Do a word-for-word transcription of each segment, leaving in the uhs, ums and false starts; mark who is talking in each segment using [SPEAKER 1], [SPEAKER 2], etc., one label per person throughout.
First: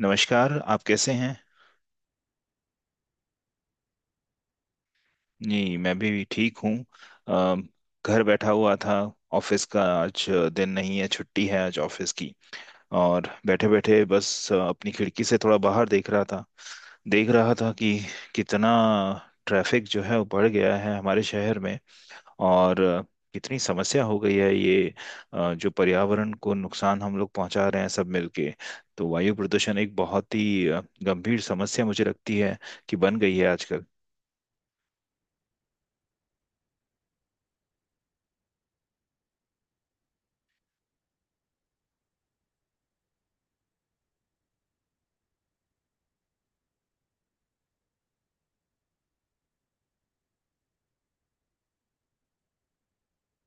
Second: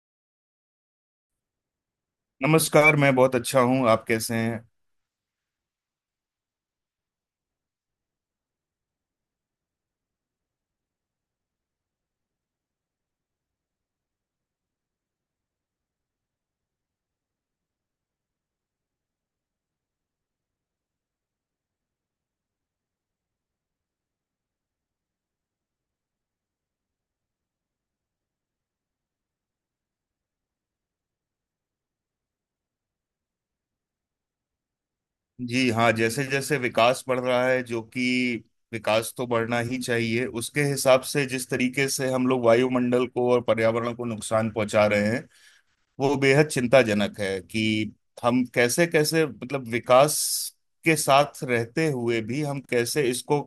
[SPEAKER 1] नमस्कार। आप कैसे हैं?
[SPEAKER 2] नमस्कार। मैं बहुत अच्छा हूँ। आप कैसे हैं?
[SPEAKER 1] जी, मैं भी ठीक हूँ। अ, घर बैठा हुआ था। ऑफिस का आज दिन नहीं है, छुट्टी है आज ऑफिस की। और बैठे बैठे बस अ, अपनी खिड़की से थोड़ा बाहर देख रहा था। देख रहा था कि कितना ट्रैफिक जो है वो बढ़ गया है हमारे शहर में। और अ, कितनी समस्या हो गई है ये। अ, जो पर्यावरण को नुकसान हम लोग पहुंचा रहे हैं सब मिलके, तो वायु प्रदूषण एक बहुत ही अ, गंभीर समस्या मुझे लगती है कि बन गई है आजकल।
[SPEAKER 2] जी हाँ, जैसे जैसे विकास बढ़ रहा है, जो कि विकास तो बढ़ना ही चाहिए, उसके हिसाब से जिस तरीके से हम लोग वायुमंडल को और पर्यावरण को नुकसान पहुंचा रहे हैं वो बेहद चिंताजनक है। कि हम कैसे कैसे, मतलब विकास के साथ रहते हुए भी हम कैसे इसको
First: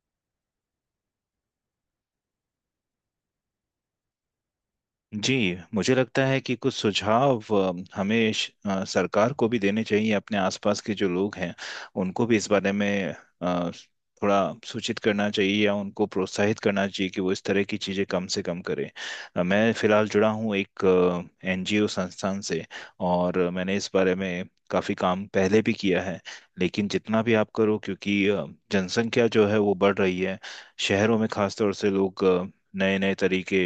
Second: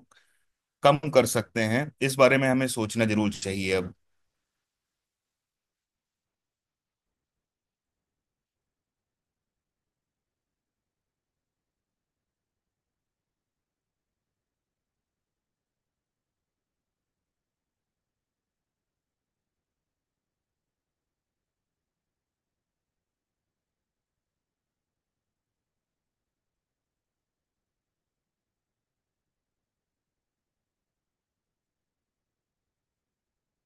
[SPEAKER 2] कम कर सकते हैं, इस बारे में हमें सोचना जरूर चाहिए अब।
[SPEAKER 1] जी, मुझे लगता है कि कुछ सुझाव अ, हमें श- अ, सरकार को भी देने चाहिए। अपने आसपास के जो लोग हैं उनको भी इस बारे में अ, थोड़ा सूचित करना चाहिए या उनको प्रोत्साहित करना चाहिए कि वो इस तरह की चीज़ें कम से कम करें। अ, मैं फ़िलहाल जुड़ा हूँ एक एनजीओ संस्थान से, और मैंने इस बारे में काफ़ी काम पहले भी किया है। लेकिन जितना भी आप करो, क्योंकि अ, जनसंख्या जो है वो बढ़ रही है। शहरों में खासतौर से लोग नए नए तरीके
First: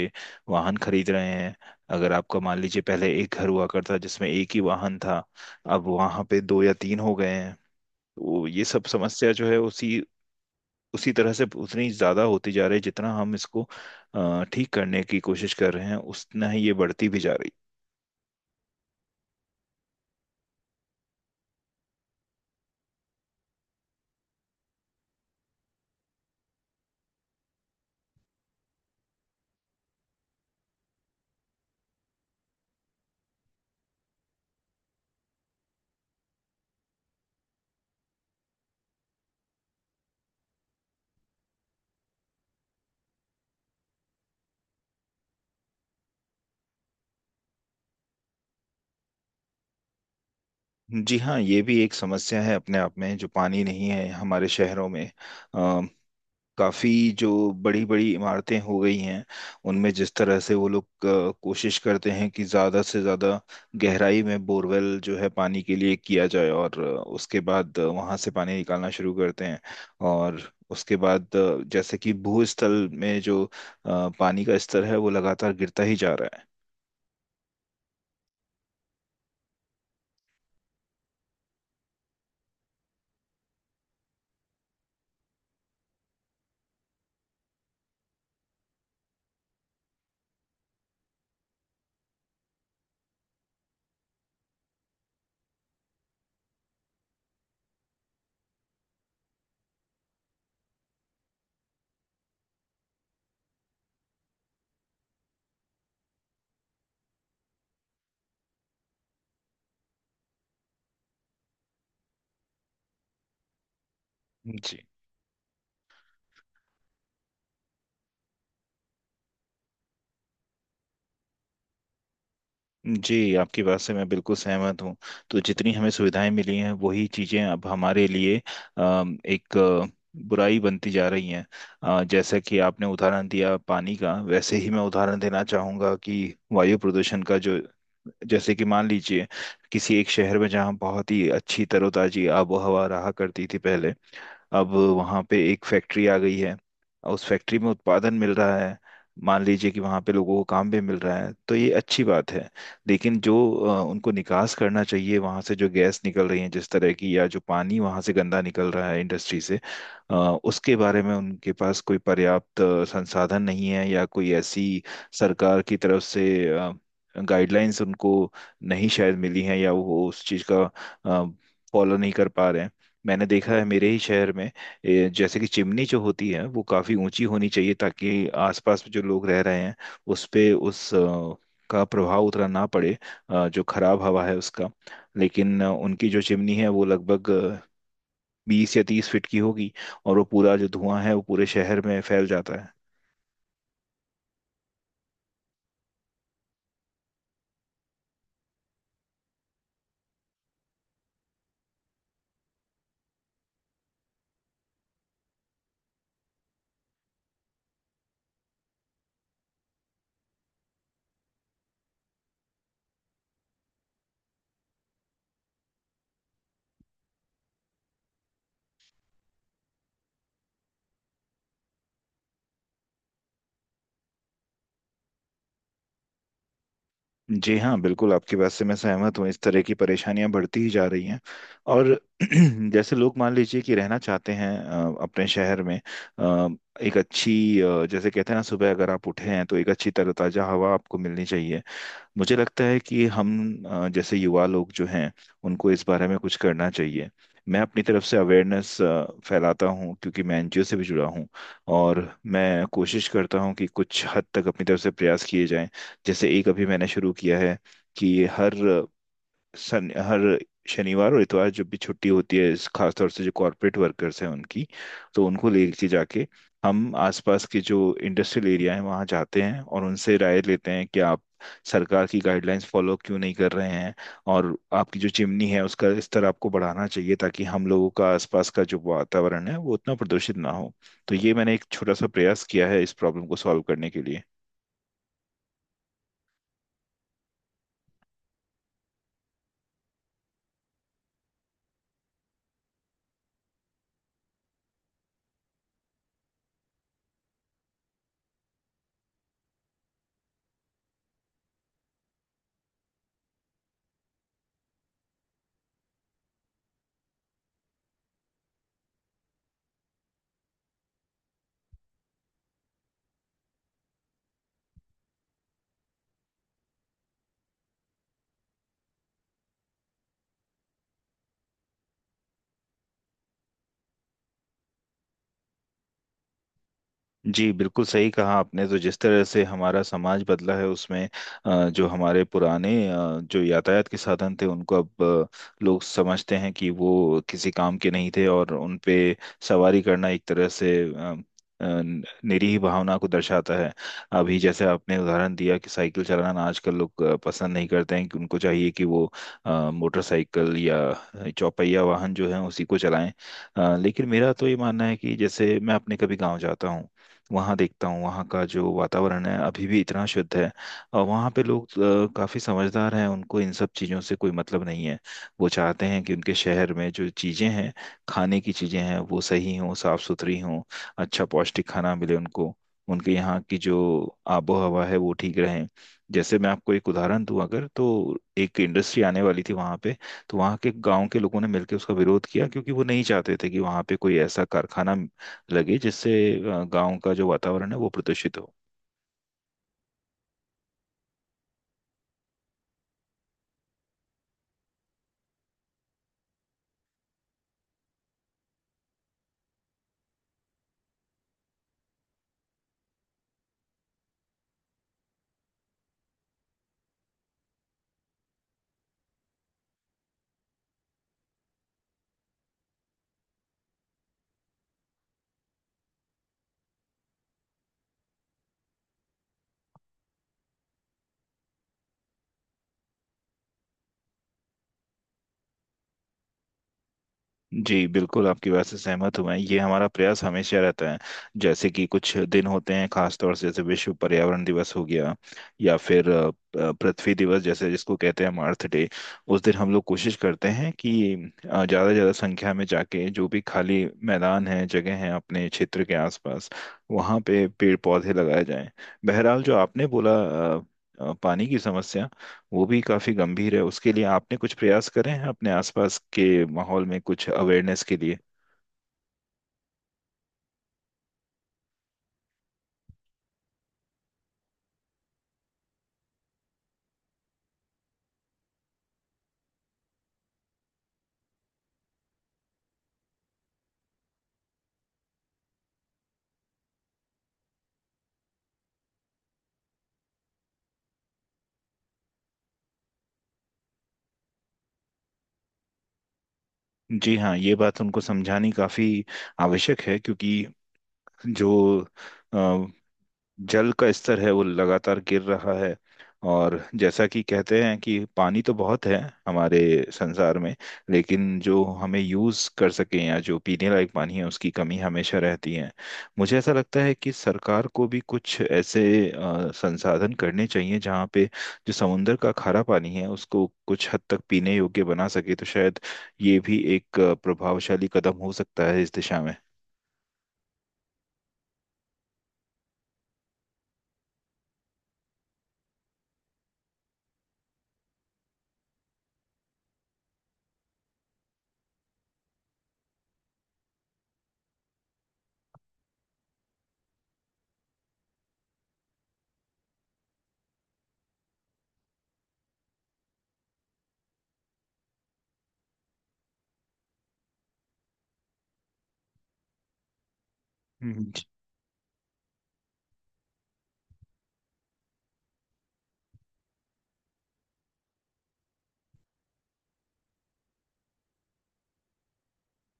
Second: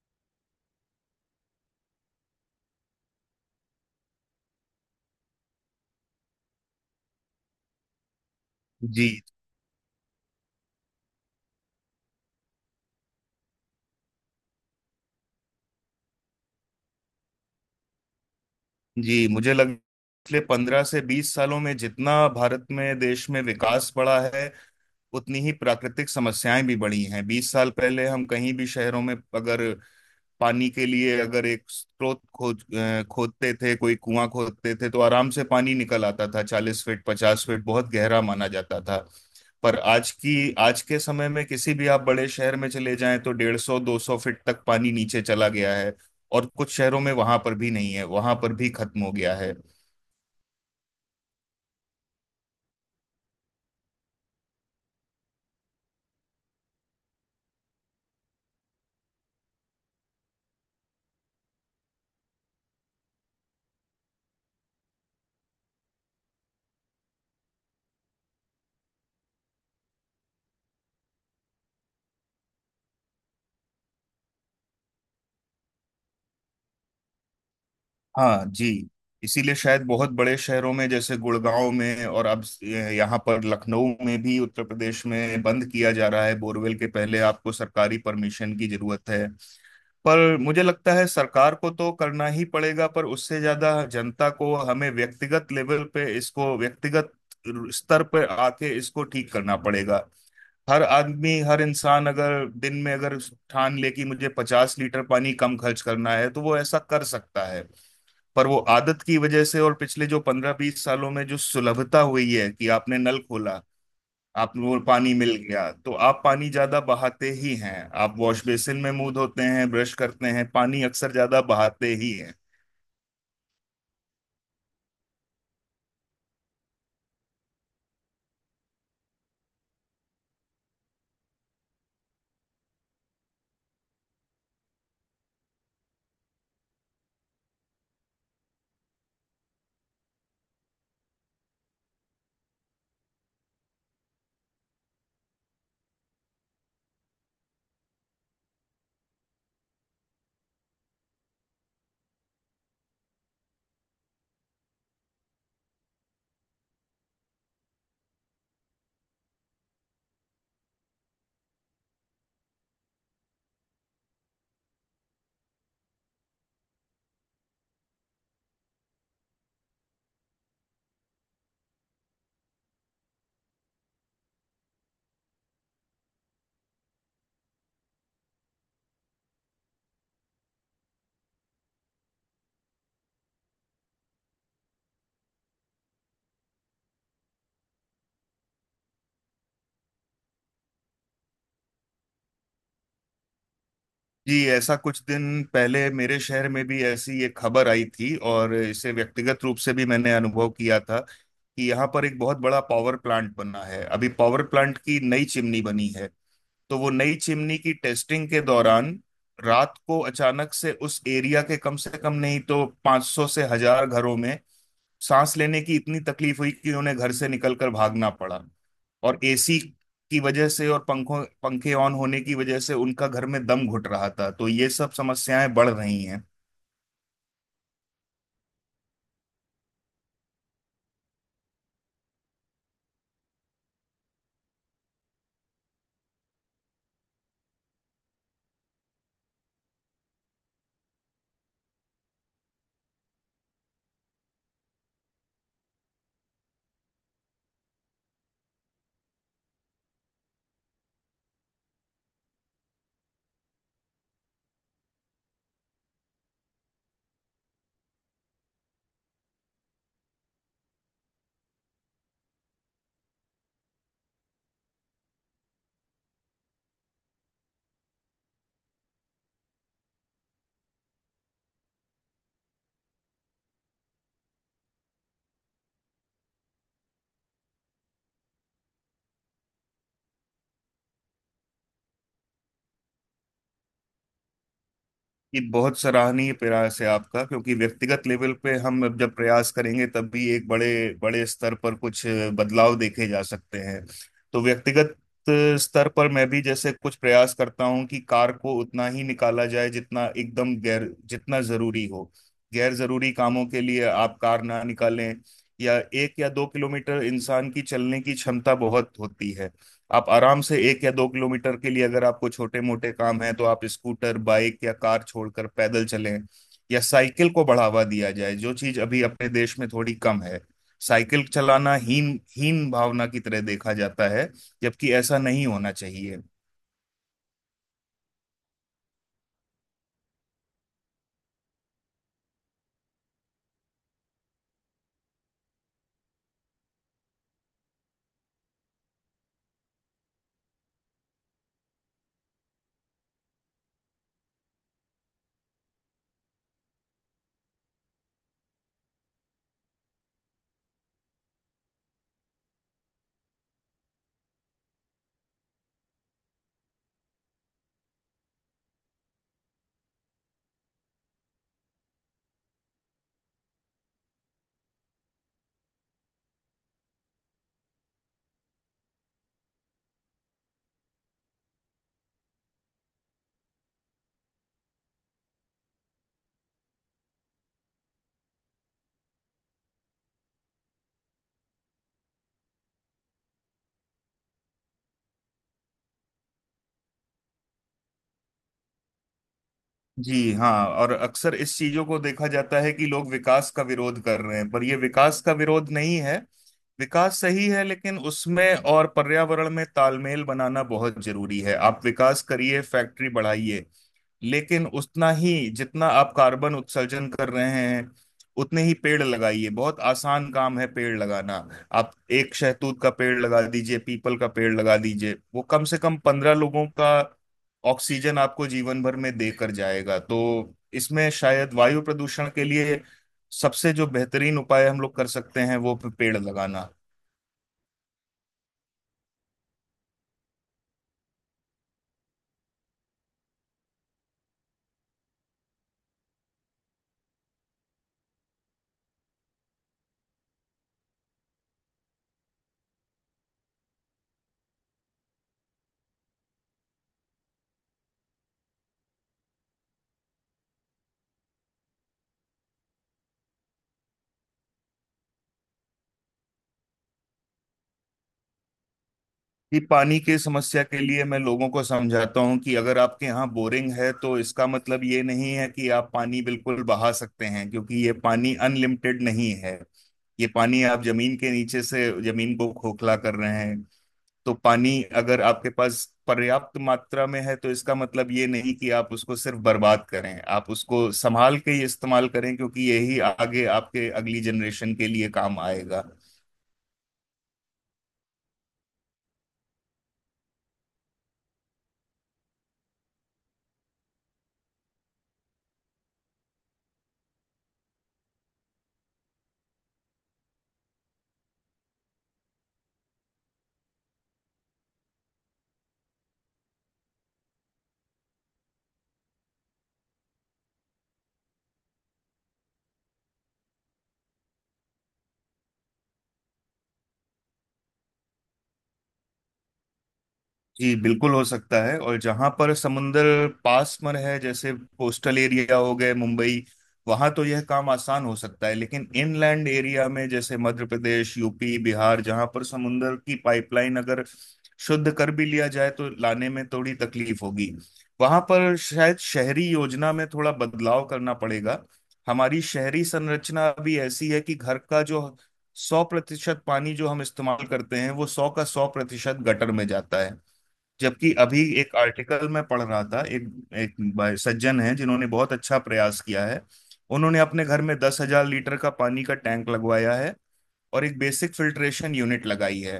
[SPEAKER 1] वाहन खरीद रहे हैं। अगर आपका मान लीजिए, पहले एक घर हुआ करता जिसमें एक ही वाहन था, अब वहां पे दो या तीन हो गए हैं। तो ये सब
[SPEAKER 2] जी।
[SPEAKER 1] समस्या जो है उसी उसी तरह से उतनी ज्यादा होती जा रही है, जितना हम इसको अ, ठीक करने की कोशिश कर रहे हैं उतना ही ये बढ़ती भी जा रही
[SPEAKER 2] जी, मुझे लग पिछले पंद्रह से बीस सालों में जितना भारत में, देश में विकास बढ़ा है उतनी ही प्राकृतिक समस्याएं भी बढ़ी हैं। बीस साल पहले हम कहीं भी शहरों में अगर पानी के लिए अगर एक स्रोत खोज अ, खोदते थे, कोई कुआं खोदते थे, तो आराम से पानी निकल आता था। चालीस फीट पचास फीट बहुत गहरा माना जाता था। पर आज की आज के समय में किसी भी आप बड़े शहर में चले जाएं तो डेढ़ सौ दो सौ फीट तक पानी नीचे चला गया है। और कुछ शहरों में वहां पर भी नहीं है, वहां पर भी खत्म हो गया है।
[SPEAKER 1] है। जी हाँ, ये भी एक समस्या है अपने आप में, जो पानी नहीं है हमारे शहरों में। काफी जो बड़ी बड़ी इमारतें हो गई हैं उनमें जिस तरह से वो लोग अ, कोशिश करते हैं कि ज्यादा से ज्यादा गहराई में बोरवेल जो है पानी के लिए किया जाए, और अ, उसके बाद वहां से पानी निकालना शुरू करते हैं। और उसके बाद अ, जैसे कि भूस्थल में जो अ, पानी का स्तर है वो लगातार गिरता ही जा रहा है।
[SPEAKER 2] हाँ जी। इसीलिए शायद बहुत बड़े शहरों में जैसे गुड़गांव में और अब यहाँ पर लखनऊ में भी, उत्तर प्रदेश में बंद किया जा रहा है, बोरवेल के पहले आपको सरकारी परमिशन की जरूरत है। पर मुझे लगता है सरकार को तो करना ही पड़ेगा, पर उससे ज्यादा जनता को, हमें व्यक्तिगत लेवल पे इसको, व्यक्तिगत स्तर पर आके इसको ठीक करना पड़ेगा। हर आदमी, हर इंसान अगर दिन में अगर ठान ले कि मुझे पचास लीटर पानी कम खर्च करना है तो वो ऐसा कर सकता है। पर वो आदत की वजह से, और पिछले जो पंद्रह बीस सालों में जो सुलभता हुई है कि आपने नल खोला, आप वो
[SPEAKER 1] जी।
[SPEAKER 2] पानी मिल गया, तो आप पानी ज्यादा बहाते ही हैं। आप वॉश बेसिन में मुंह धोते हैं, ब्रश करते हैं, पानी अक्सर ज्यादा बहाते ही हैं।
[SPEAKER 1] जी, आपकी बात से मैं बिल्कुल सहमत हूँ। तो जितनी हमें सुविधाएं मिली हैं वही चीज़ें अब हमारे लिए अम, एक अ, बुराई बनती जा रही हैं। अ, जैसा कि आपने उदाहरण दिया पानी का, वैसे ही मैं उदाहरण देना चाहूँगा कि वायु प्रदूषण का जो, जैसे कि मान लीजिए किसी एक शहर में जहाँ बहुत ही अच्छी तरोताजी आबो हवा रहा करती थी पहले, अब वहाँ पे एक फैक्ट्री आ गई है और उस फैक्ट्री में उत्पादन मिल रहा है। मान लीजिए कि वहाँ पे लोगों को काम भी मिल रहा है, तो ये अच्छी बात है। लेकिन जो अ, उनको निकास करना चाहिए वहाँ से, जो गैस निकल रही है जिस तरह की, या जो पानी वहाँ से गंदा निकल रहा है इंडस्ट्री से, अ, उसके बारे में उनके पास कोई पर्याप्त अ, संसाधन नहीं है, या कोई ऐसी सरकार की तरफ से गाइडलाइंस उनको नहीं शायद मिली हैं, या वो उस चीज़ का फॉलो नहीं कर पा रहे हैं। मैंने देखा है मेरे ही शहर में, ए, जैसे कि चिमनी जो होती है वो काफी ऊंची होनी चाहिए, ताकि आसपास में जो लोग रह रहे हैं उस पे उस अ, का प्रभाव उतना ना पड़े, अ, जो खराब हवा है उसका। लेकिन अ, उनकी जो चिमनी है वो लगभग बीस या तीस फीट की होगी, और वो पूरा जो धुआं है वो पूरे शहर में फैल जाता है।
[SPEAKER 2] जी। ऐसा कुछ दिन पहले मेरे शहर में भी ऐसी एक खबर आई थी और इसे व्यक्तिगत रूप से भी मैंने अनुभव किया था, कि यहाँ पर एक बहुत बड़ा पावर प्लांट बना है। अभी पावर प्लांट की नई चिमनी बनी है। तो वो नई चिमनी की टेस्टिंग के दौरान रात को अचानक से उस एरिया के कम से कम नहीं तो पांच सौ से हजार घरों में सांस लेने की इतनी तकलीफ हुई कि उन्हें घर से निकलकर भागना पड़ा। और एसी की वजह से और पंखों पंखे ऑन होने की वजह से उनका घर में दम घुट रहा था। तो ये सब समस्याएं बढ़ रही हैं।
[SPEAKER 1] जी हाँ, बिल्कुल आपकी बात से मैं सहमत हूँ, इस तरह की परेशानियां बढ़ती ही जा रही हैं। और जैसे लोग मान लीजिए कि रहना चाहते हैं अ, अपने शहर में, अ, एक अच्छी अ, जैसे कहते हैं ना, सुबह अगर आप उठे हैं तो एक अच्छी तरोताजा हवा आपको मिलनी चाहिए। मुझे लगता है कि हम अ, जैसे युवा लोग जो हैं उनको इस बारे में कुछ करना चाहिए। मैं अपनी तरफ से अवेयरनेस फैलाता हूँ, क्योंकि मैं एनजीओ से भी जुड़ा हूँ, और मैं कोशिश करता हूँ कि कुछ हद तक अपनी तरफ से प्रयास किए जाएं। जैसे एक अभी मैंने शुरू किया है कि हर सन हर शनिवार और इतवार जब भी छुट्टी होती है, इस खासतौर से जो कॉरपोरेट वर्कर्स हैं उनकी, तो उनको लेके जाके हम आसपास के जो इंडस्ट्रियल एरिया हैं वहाँ जाते हैं, और उनसे राय लेते हैं कि आप सरकार की गाइडलाइंस फॉलो क्यों नहीं कर रहे हैं, और आपकी जो चिमनी है उसका स्तर आपको बढ़ाना चाहिए, ताकि हम लोगों का आसपास का जो वातावरण है वो उतना प्रदूषित ना हो। तो ये मैंने एक छोटा सा प्रयास किया है इस प्रॉब्लम को सॉल्व करने के लिए।
[SPEAKER 2] ये बहुत सराहनीय प्रयास है आपका, क्योंकि व्यक्तिगत लेवल पे हम अब जब प्रयास करेंगे तब भी एक बड़े बड़े स्तर पर कुछ बदलाव देखे जा सकते हैं। तो व्यक्तिगत स्तर पर मैं भी जैसे कुछ प्रयास करता हूँ कि कार को उतना ही निकाला जाए जितना एकदम गैर, जितना जरूरी हो। गैर जरूरी कामों के लिए आप कार ना निकालें। या एक या दो किलोमीटर इंसान की चलने की क्षमता बहुत होती है। आप आराम से एक या दो किलोमीटर के लिए, अगर आपको छोटे मोटे काम है तो आप स्कूटर, बाइक या कार छोड़कर पैदल चलें। या साइकिल को बढ़ावा दिया जाए, जो चीज अभी अपने देश में थोड़ी कम है। साइकिल चलाना हीन हीन भावना की तरह देखा जाता है। जबकि ऐसा नहीं होना चाहिए।
[SPEAKER 1] जी, बिल्कुल सही कहा आपने। तो जिस तरह से हमारा समाज बदला है उसमें अ, जो हमारे पुराने अ, जो यातायात के साधन थे उनको अब अ, लोग समझते हैं कि वो किसी काम के नहीं थे, और उन पे सवारी करना एक तरह से अ, अ, निरीह भावना को दर्शाता है। अभी जैसे आपने उदाहरण दिया कि साइकिल चलाना आजकल लोग अ, पसंद नहीं करते हैं, कि उनको चाहिए कि वो अ, मोटरसाइकिल या चौपहिया वाहन जो है उसी को चलाएं। अ, लेकिन मेरा तो ये मानना है कि जैसे मैं अपने कभी गांव जाता हूँ, वहाँ देखता हूँ वहाँ का जो वातावरण है अभी भी इतना शुद्ध है। और वहाँ पे लोग अ, काफी समझदार हैं, उनको इन सब चीज़ों से कोई मतलब नहीं है। वो चाहते हैं कि उनके शहर में जो चीज़ें हैं, खाने की चीज़ें हैं वो सही हों, साफ सुथरी हों, अच्छा पौष्टिक खाना मिले उनको, उनके यहाँ की जो आबो हवा है वो ठीक रहे। जैसे मैं आपको एक उदाहरण दूं, अगर तो एक इंडस्ट्री आने वाली थी वहाँ पे, तो वहाँ के गांव के लोगों ने मिलकर उसका विरोध किया, क्योंकि वो नहीं चाहते थे कि वहाँ पे कोई ऐसा कारखाना लगे जिससे गांव का जो वातावरण है वो प्रदूषित हो।
[SPEAKER 2] जी हाँ, और अक्सर इस चीजों को देखा जाता है कि लोग विकास का विरोध कर रहे हैं, पर ये विकास का विरोध नहीं है। विकास सही है, लेकिन उसमें और पर्यावरण में तालमेल बनाना बहुत जरूरी है। आप विकास करिए, फैक्ट्री बढ़ाइए, लेकिन उतना ही जितना आप कार्बन उत्सर्जन कर रहे हैं उतने ही पेड़ लगाइए। बहुत आसान काम है पेड़ लगाना। आप एक शहतूत का पेड़ लगा दीजिए, पीपल का पेड़ लगा दीजिए, वो कम से कम पंद्रह लोगों का ऑक्सीजन आपको जीवन भर में देकर जाएगा। तो इसमें शायद वायु प्रदूषण के लिए सबसे जो बेहतरीन उपाय हम लोग कर सकते हैं वो पेड़ लगाना।
[SPEAKER 1] जी, बिल्कुल आपकी बात से सहमत हूं मैं। ये हमारा प्रयास हमेशा रहता है, जैसे कि कुछ दिन होते हैं खास तौर से, जैसे विश्व पर्यावरण दिवस हो गया, या फिर अ, अ, पृथ्वी दिवस, जैसे जिसको कहते हैं हम अर्थ डे, उस दिन हम लोग कोशिश करते हैं कि ज़्यादा से ज़्यादा संख्या में जाके, जो भी खाली मैदान है जगह है अपने क्षेत्र के आसपास, वहाँ पे पेड़ पौधे लगाए जाएं। बहरहाल, जो आपने बोला अ, अ, पानी की समस्या, वो भी काफी गंभीर है। उसके लिए आपने कुछ प्रयास करे हैं अपने आसपास के माहौल में कुछ अवेयरनेस के लिए।
[SPEAKER 2] कि पानी की समस्या के लिए मैं लोगों को समझाता हूँ कि अगर आपके यहाँ बोरिंग है तो इसका मतलब ये नहीं है कि आप पानी बिल्कुल बहा सकते हैं, क्योंकि ये पानी अनलिमिटेड नहीं है। ये पानी आप जमीन के नीचे से, जमीन को खोखला कर रहे हैं। तो पानी अगर आपके पास पर्याप्त मात्रा में है तो इसका मतलब ये नहीं कि आप उसको सिर्फ बर्बाद करें। आप उसको संभाल के ही इस्तेमाल करें, क्योंकि यही आगे आपके अगली जनरेशन के लिए काम आएगा।
[SPEAKER 1] जी हाँ, ये बात उनको समझानी काफी आवश्यक है, क्योंकि जो जल का स्तर है वो लगातार गिर रहा है। और जैसा कि कहते हैं कि पानी तो बहुत है हमारे संसार में, लेकिन जो हमें यूज़ कर सकें या जो पीने लायक पानी है उसकी कमी हमेशा रहती है। मुझे ऐसा लगता है कि सरकार को भी कुछ ऐसे अ, संसाधन करने चाहिए जहाँ पे जो समुंदर का खारा पानी है उसको कुछ हद तक पीने योग्य बना सके, तो शायद ये भी एक अ, प्रभावशाली कदम हो सकता है इस दिशा में।
[SPEAKER 2] जी बिल्कुल, हो सकता है। और जहां पर समुंदर पास में है, जैसे कोस्टल एरिया हो गए मुंबई, वहां तो यह काम आसान हो सकता है। लेकिन इनलैंड एरिया में, जैसे मध्य प्रदेश, यूपी, बिहार, जहां पर समुंदर की पाइपलाइन अगर शुद्ध कर भी लिया जाए तो लाने में थोड़ी तकलीफ होगी। वहां पर शायद शहरी योजना में थोड़ा बदलाव करना पड़ेगा। हमारी शहरी संरचना अभी ऐसी है कि घर का जो सौ प्रतिशत पानी जो हम इस्तेमाल करते हैं वो सौ का सौ प्रतिशत गटर में जाता है।
[SPEAKER 1] हम्म।
[SPEAKER 2] जबकि अभी एक आर्टिकल मैं पढ़ रहा था, एक एक भाई- सज्जन है जिन्होंने बहुत अच्छा प्रयास किया है। उन्होंने अपने घर में दस हजार लीटर का पानी का टैंक लगवाया है और एक बेसिक फिल्ट्रेशन यूनिट लगाई है।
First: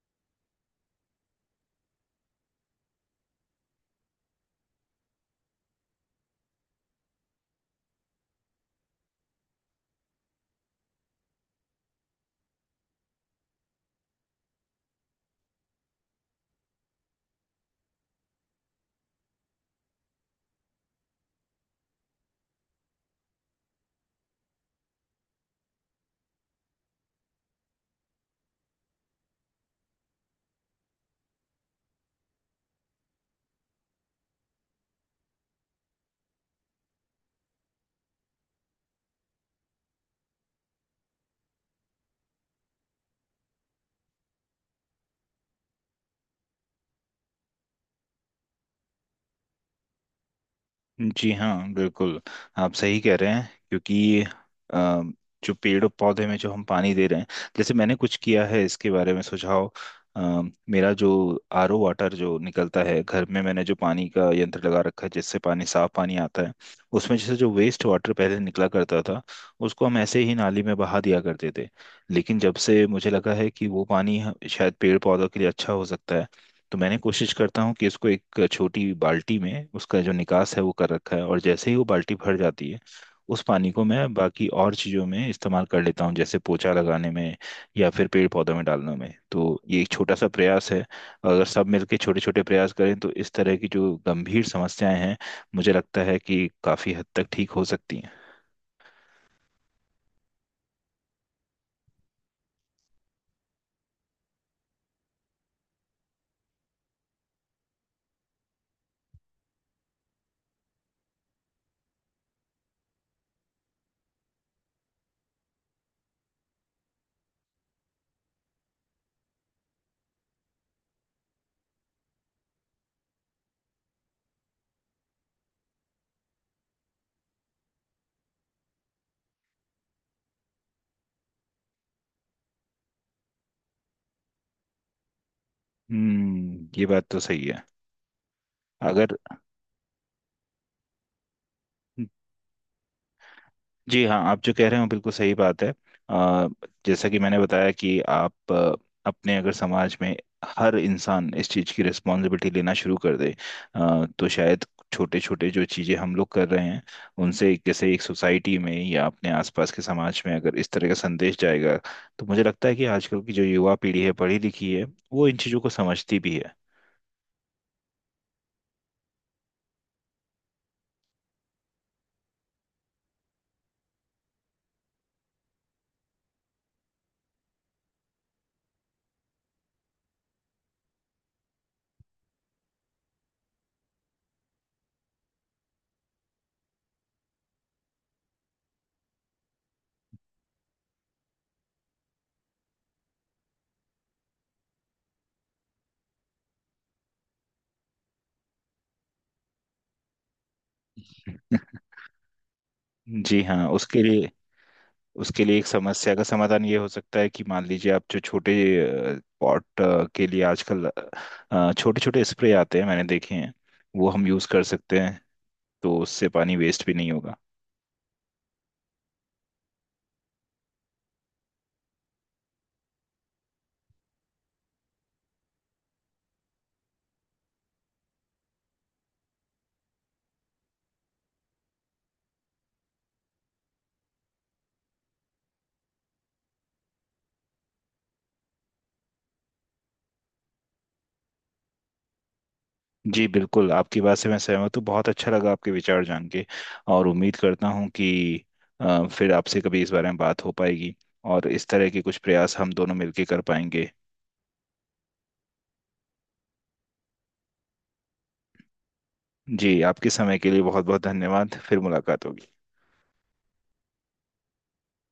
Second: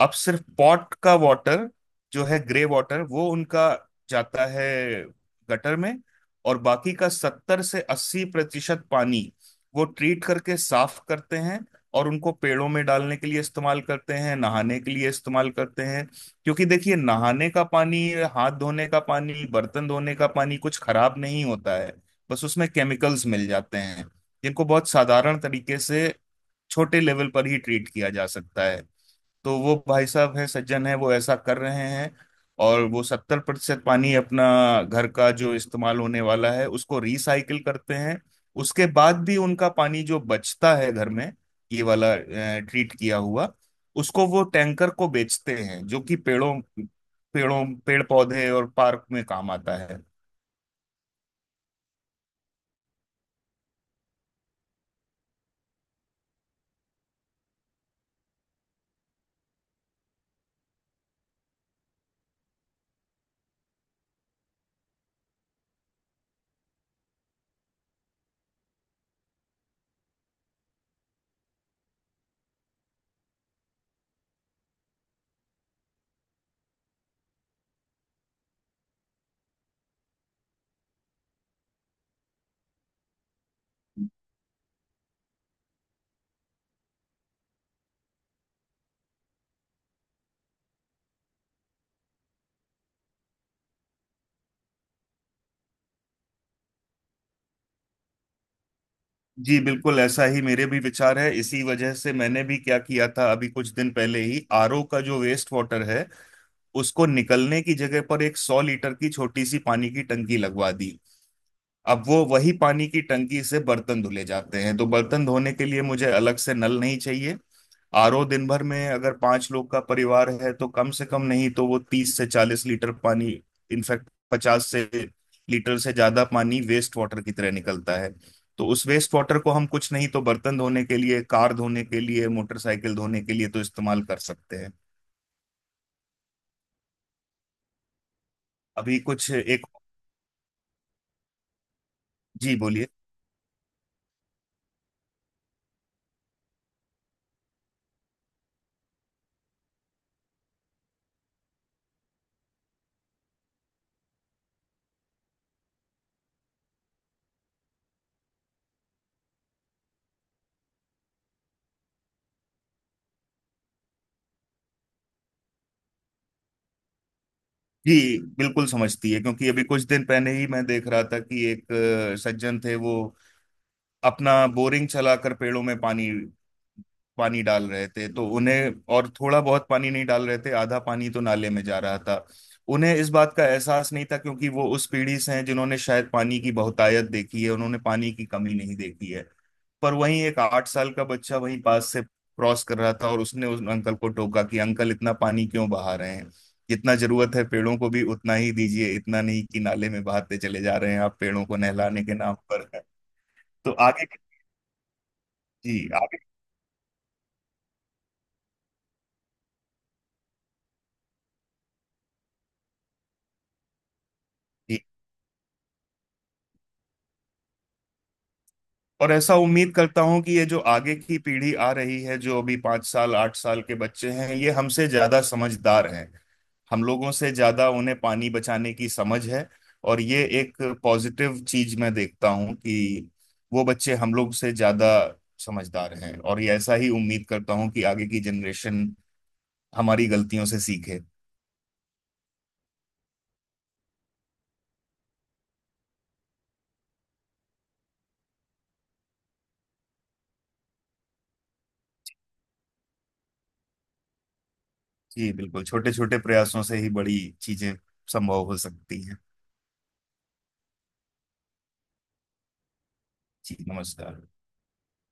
[SPEAKER 2] अब सिर्फ पॉट का वाटर जो है, ग्रे वाटर, वो उनका जाता है गटर में। और बाकी का सत्तर से अस्सी प्रतिशत पानी वो ट्रीट करके साफ करते हैं, और उनको पेड़ों में डालने के लिए इस्तेमाल करते हैं, नहाने के लिए इस्तेमाल करते हैं। क्योंकि देखिए, नहाने का पानी, हाथ धोने का पानी, बर्तन धोने का पानी कुछ खराब नहीं होता है। बस उसमें केमिकल्स मिल जाते हैं, जिनको बहुत साधारण तरीके से छोटे लेवल पर ही ट्रीट किया जा सकता है। तो वो भाई साहब हैं, सज्जन हैं, वो ऐसा कर रहे हैं। और वो सत्तर प्रतिशत पानी अपना घर का जो इस्तेमाल होने वाला है उसको रिसाइकिल करते हैं। उसके बाद भी उनका पानी जो बचता है घर में, ये वाला ट्रीट किया हुआ, उसको वो टैंकर को बेचते हैं, जो कि पेड़ों पेड़ों पेड़ पौधे और पार्क में काम आता है।
[SPEAKER 1] जी हाँ, बिल्कुल, आप सही कह रहे हैं। क्योंकि अ, जो पेड़ और पौधे में जो हम पानी दे रहे हैं, जैसे मैंने कुछ किया है इसके बारे में सुझाव। अ, मेरा जो आरओ वाटर जो निकलता है घर में, मैंने जो पानी का यंत्र लगा रखा है जिससे पानी, साफ पानी आता है, उसमें जैसे जो वेस्ट वाटर पहले निकला करता था उसको हम ऐसे ही नाली में बहा दिया करते थे। लेकिन जब से मुझे लगा है कि वो पानी ह- शायद पेड़ पौधों के लिए अच्छा हो सकता है, तो मैंने कोशिश करता हूँ कि इसको एक छोटी बाल्टी में, उसका जो निकास है वो कर रखा है, और जैसे ही वो बाल्टी भर जाती है उस पानी को मैं बाकी और चीज़ों में इस्तेमाल कर लेता हूँ, जैसे पोछा लगाने में, या फिर पेड़ पौधों में डालने में। तो ये एक छोटा सा प्रयास है, और अगर सब मिलके छोटे छोटे प्रयास करें तो इस तरह की जो गंभीर समस्याएं हैं, मुझे लगता है कि काफ़ी हद तक ठीक हो सकती हैं।
[SPEAKER 2] जी बिल्कुल, ऐसा ही मेरे भी विचार है। इसी वजह से मैंने भी क्या किया था, अभी कुछ दिन पहले ही, आरओ का जो वेस्ट वाटर है उसको निकलने की जगह पर एक सौ लीटर की छोटी सी पानी की टंकी लगवा दी। अब वो वही पानी की टंकी से बर्तन धुले जाते हैं, तो बर्तन धोने के लिए मुझे अलग से नल नहीं चाहिए। आरओ दिन भर में, अगर पांच लोग का परिवार है, तो कम से कम नहीं तो वो तीस से चालीस लीटर पानी, इनफैक्ट पचास से लीटर से ज्यादा पानी वेस्ट वाटर की तरह निकलता है। तो उस वेस्ट वाटर को हम कुछ नहीं तो बर्तन धोने के लिए, कार धोने के लिए, मोटरसाइकिल धोने के लिए तो इस्तेमाल कर सकते हैं।
[SPEAKER 1] हम्म, ये बात तो सही है।
[SPEAKER 2] अभी
[SPEAKER 1] अगर
[SPEAKER 2] कुछ एक। जी बोलिए।
[SPEAKER 1] जी हाँ, आप जो कह रहे हो बिल्कुल सही बात है। अ, जैसा कि मैंने बताया कि आप अ, अपने अगर समाज में हर इंसान इस चीज़ की रिस्पॉन्सिबिलिटी लेना शुरू कर दे, अ, तो शायद छोटे छोटे जो चीज़ें हम लोग कर रहे हैं उनसे, एक- जैसे एक सोसाइटी में या अपने आसपास के समाज में अगर इस तरह का संदेश जाएगा, तो मुझे लगता है कि आजकल की जो युवा पीढ़ी है, पढ़ी लिखी है, वो इन चीज़ों को समझती भी है।
[SPEAKER 2] जी बिल्कुल समझती है, क्योंकि अभी कुछ दिन पहले ही मैं देख रहा था कि एक अ, सज्जन थे, वो अपना बोरिंग चलाकर पेड़ों में पानी पानी डाल रहे थे, तो उन्हें, और थोड़ा बहुत पानी नहीं डाल रहे थे, आधा पानी तो नाले में जा रहा था। उन्हें इस बात का एहसास नहीं था, क्योंकि वो उस पीढ़ी से हैं जिन्होंने शायद पानी की बहुतायत देखी है, उन्होंने पानी की कमी नहीं देखी है। पर वहीं एक आठ साल का बच्चा वहीं पास से क्रॉस कर रहा था और उसने उस अंकल को टोका कि अंकल इतना पानी क्यों बहा रहे हैं? जितना जरूरत है पेड़ों को भी उतना ही दीजिए, इतना नहीं कि नाले में बहाते चले जा रहे हैं आप पेड़ों को नहलाने के नाम पर।
[SPEAKER 1] जी हाँ,
[SPEAKER 2] तो
[SPEAKER 1] उसके
[SPEAKER 2] आगे।
[SPEAKER 1] लिए उसके लिए एक
[SPEAKER 2] जी
[SPEAKER 1] समस्या
[SPEAKER 2] आगे।
[SPEAKER 1] का समाधान ये हो सकता है कि मान लीजिए आप जो छोटे पॉट के लिए आजकल छोटे छोटे स्प्रे आते हैं, मैंने देखे हैं, वो हम यूज़ कर सकते हैं, तो उससे पानी वेस्ट भी नहीं होगा।
[SPEAKER 2] और ऐसा उम्मीद करता हूं कि ये जो आगे की पीढ़ी आ रही है, जो अभी पाँच साल आठ साल के बच्चे हैं, ये हमसे ज्यादा समझदार हैं। हम लोगों से ज्यादा उन्हें पानी बचाने की समझ है। और ये एक पॉजिटिव चीज मैं देखता हूं, कि वो बच्चे हम लोग से ज्यादा समझदार हैं। और ये ऐसा ही उम्मीद करता हूं कि आगे की जनरेशन हमारी गलतियों से सीखे।
[SPEAKER 1] जी बिल्कुल, आपकी बात से मैं सहमत हूँ, बहुत अच्छा लगा आपके विचार जान के। और उम्मीद करता हूँ कि अ, फिर आपसे कभी इस बारे में बात हो पाएगी, और इस तरह के कुछ प्रयास हम दोनों मिलकर कर पाएंगे।
[SPEAKER 2] जी बिल्कुल, छोटे छोटे प्रयासों से ही बड़ी चीजें संभव हो सकती हैं।
[SPEAKER 1] जी, आपके समय के लिए बहुत बहुत धन्यवाद, फिर मुलाकात होगी।
[SPEAKER 2] जी नमस्कार।